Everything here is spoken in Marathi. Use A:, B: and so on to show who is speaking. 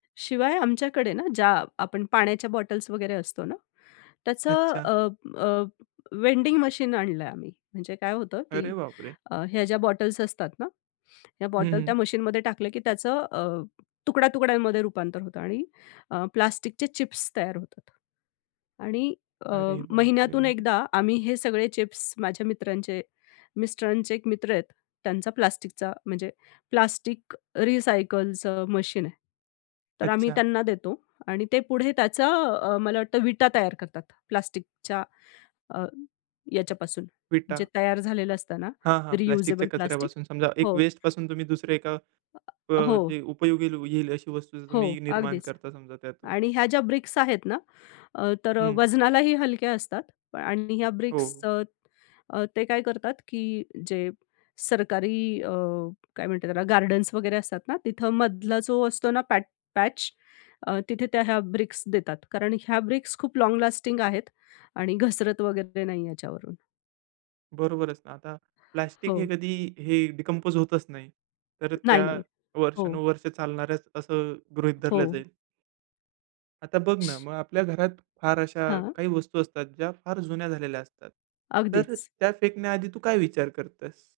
A: शिवाय आमच्याकडे ना, ज्या आपण पाण्याच्या बॉटल्स वगैरे असतो ना. त्याचं
B: अच्छा.
A: अ, अ, वेंडिंग मशीन आणलंय आम्ही. म्हणजे काय होतं, की
B: अरे बापरे!
A: अ, ह्या ज्या बॉटल्स असतात ना, ह्या
B: हं,
A: बॉटल त्या
B: हं.
A: मशीनमध्ये टाकलं की त्याचं अ, तुकड्या-तुकड्यांमध्ये रुपांतर होतं आणि अ, प्लास्टिकचे चिप्स तयार होतात आणि अ,
B: अरे बापरे!
A: महिन्यातून
B: म्हणजे
A: एकदा आम्ही हे सगळे चिप्स माझ्या मित्रांचे, मिस्टरांचे एक मित्र आहेत, त्यांचा प्लास्टिकचा म्हणजे प्लास्टिक रिसायकलचं मशीन आहे. तर आम्ही
B: अच्छा.
A: त्यांना देतो आणि ते पुढे त्याचं अ, मला वाटतं विटा तयार करतात. प्लास्टिकच्या अ, ह्याच्यापासून जे
B: विटा.
A: तयार झालेलं असताना
B: हां, हां
A: रियुजेबल
B: प्लास्टिकच्या
A: प्लास्टिक
B: कचऱ्यापासून समजा एक
A: हो.
B: वेस्टपासून तुम्ही दुसऱ्या एका अ,
A: हो.
B: जे उपयोगी लू येईल अशी वस्तू
A: हो,
B: तुम्ही निर्माण
A: अगदीच
B: करता समजा त्यातून.
A: आणि ह्या ज्या ब्रिक्स आहेतना, अ, तर
B: हं.
A: वजनालाही हलक्या असतात आणि ह्या
B: हो.
A: ब्रिक्सच अ, ते काय करतात की जे सरकारी अ, काय म्हणतात त्याला गार्डन्स वगेरे असतात ना, तिथं मधला जो असतो ना पॅट पॅच अ, तिथे त्या ह्या ब्रिक्स देतात. कारण ह्या ब्रिक्स खूप लाँग लास्टिंग आहेत आणि घसरत वगेरे नाही याच्यावरून.
B: बरोबरच ना. आता प्लास्टिक हे
A: हो.
B: कधी हे डिकंपोज होतच नाही. तर त्या
A: नाही-नाही. हो.
B: वर्षानुवर्षे चालणाऱ्याच असं गृहीत धरलं
A: हो.
B: जाईल. आता बघ ना, मग आपल्या घरात फार अशा
A: हां.
B: काही वस्तू असतात ज्या फार जुन्या झालेल्या असतात. तर
A: अगदीच.
B: त्या फेकण्याआधी तू काय विचार करतेस?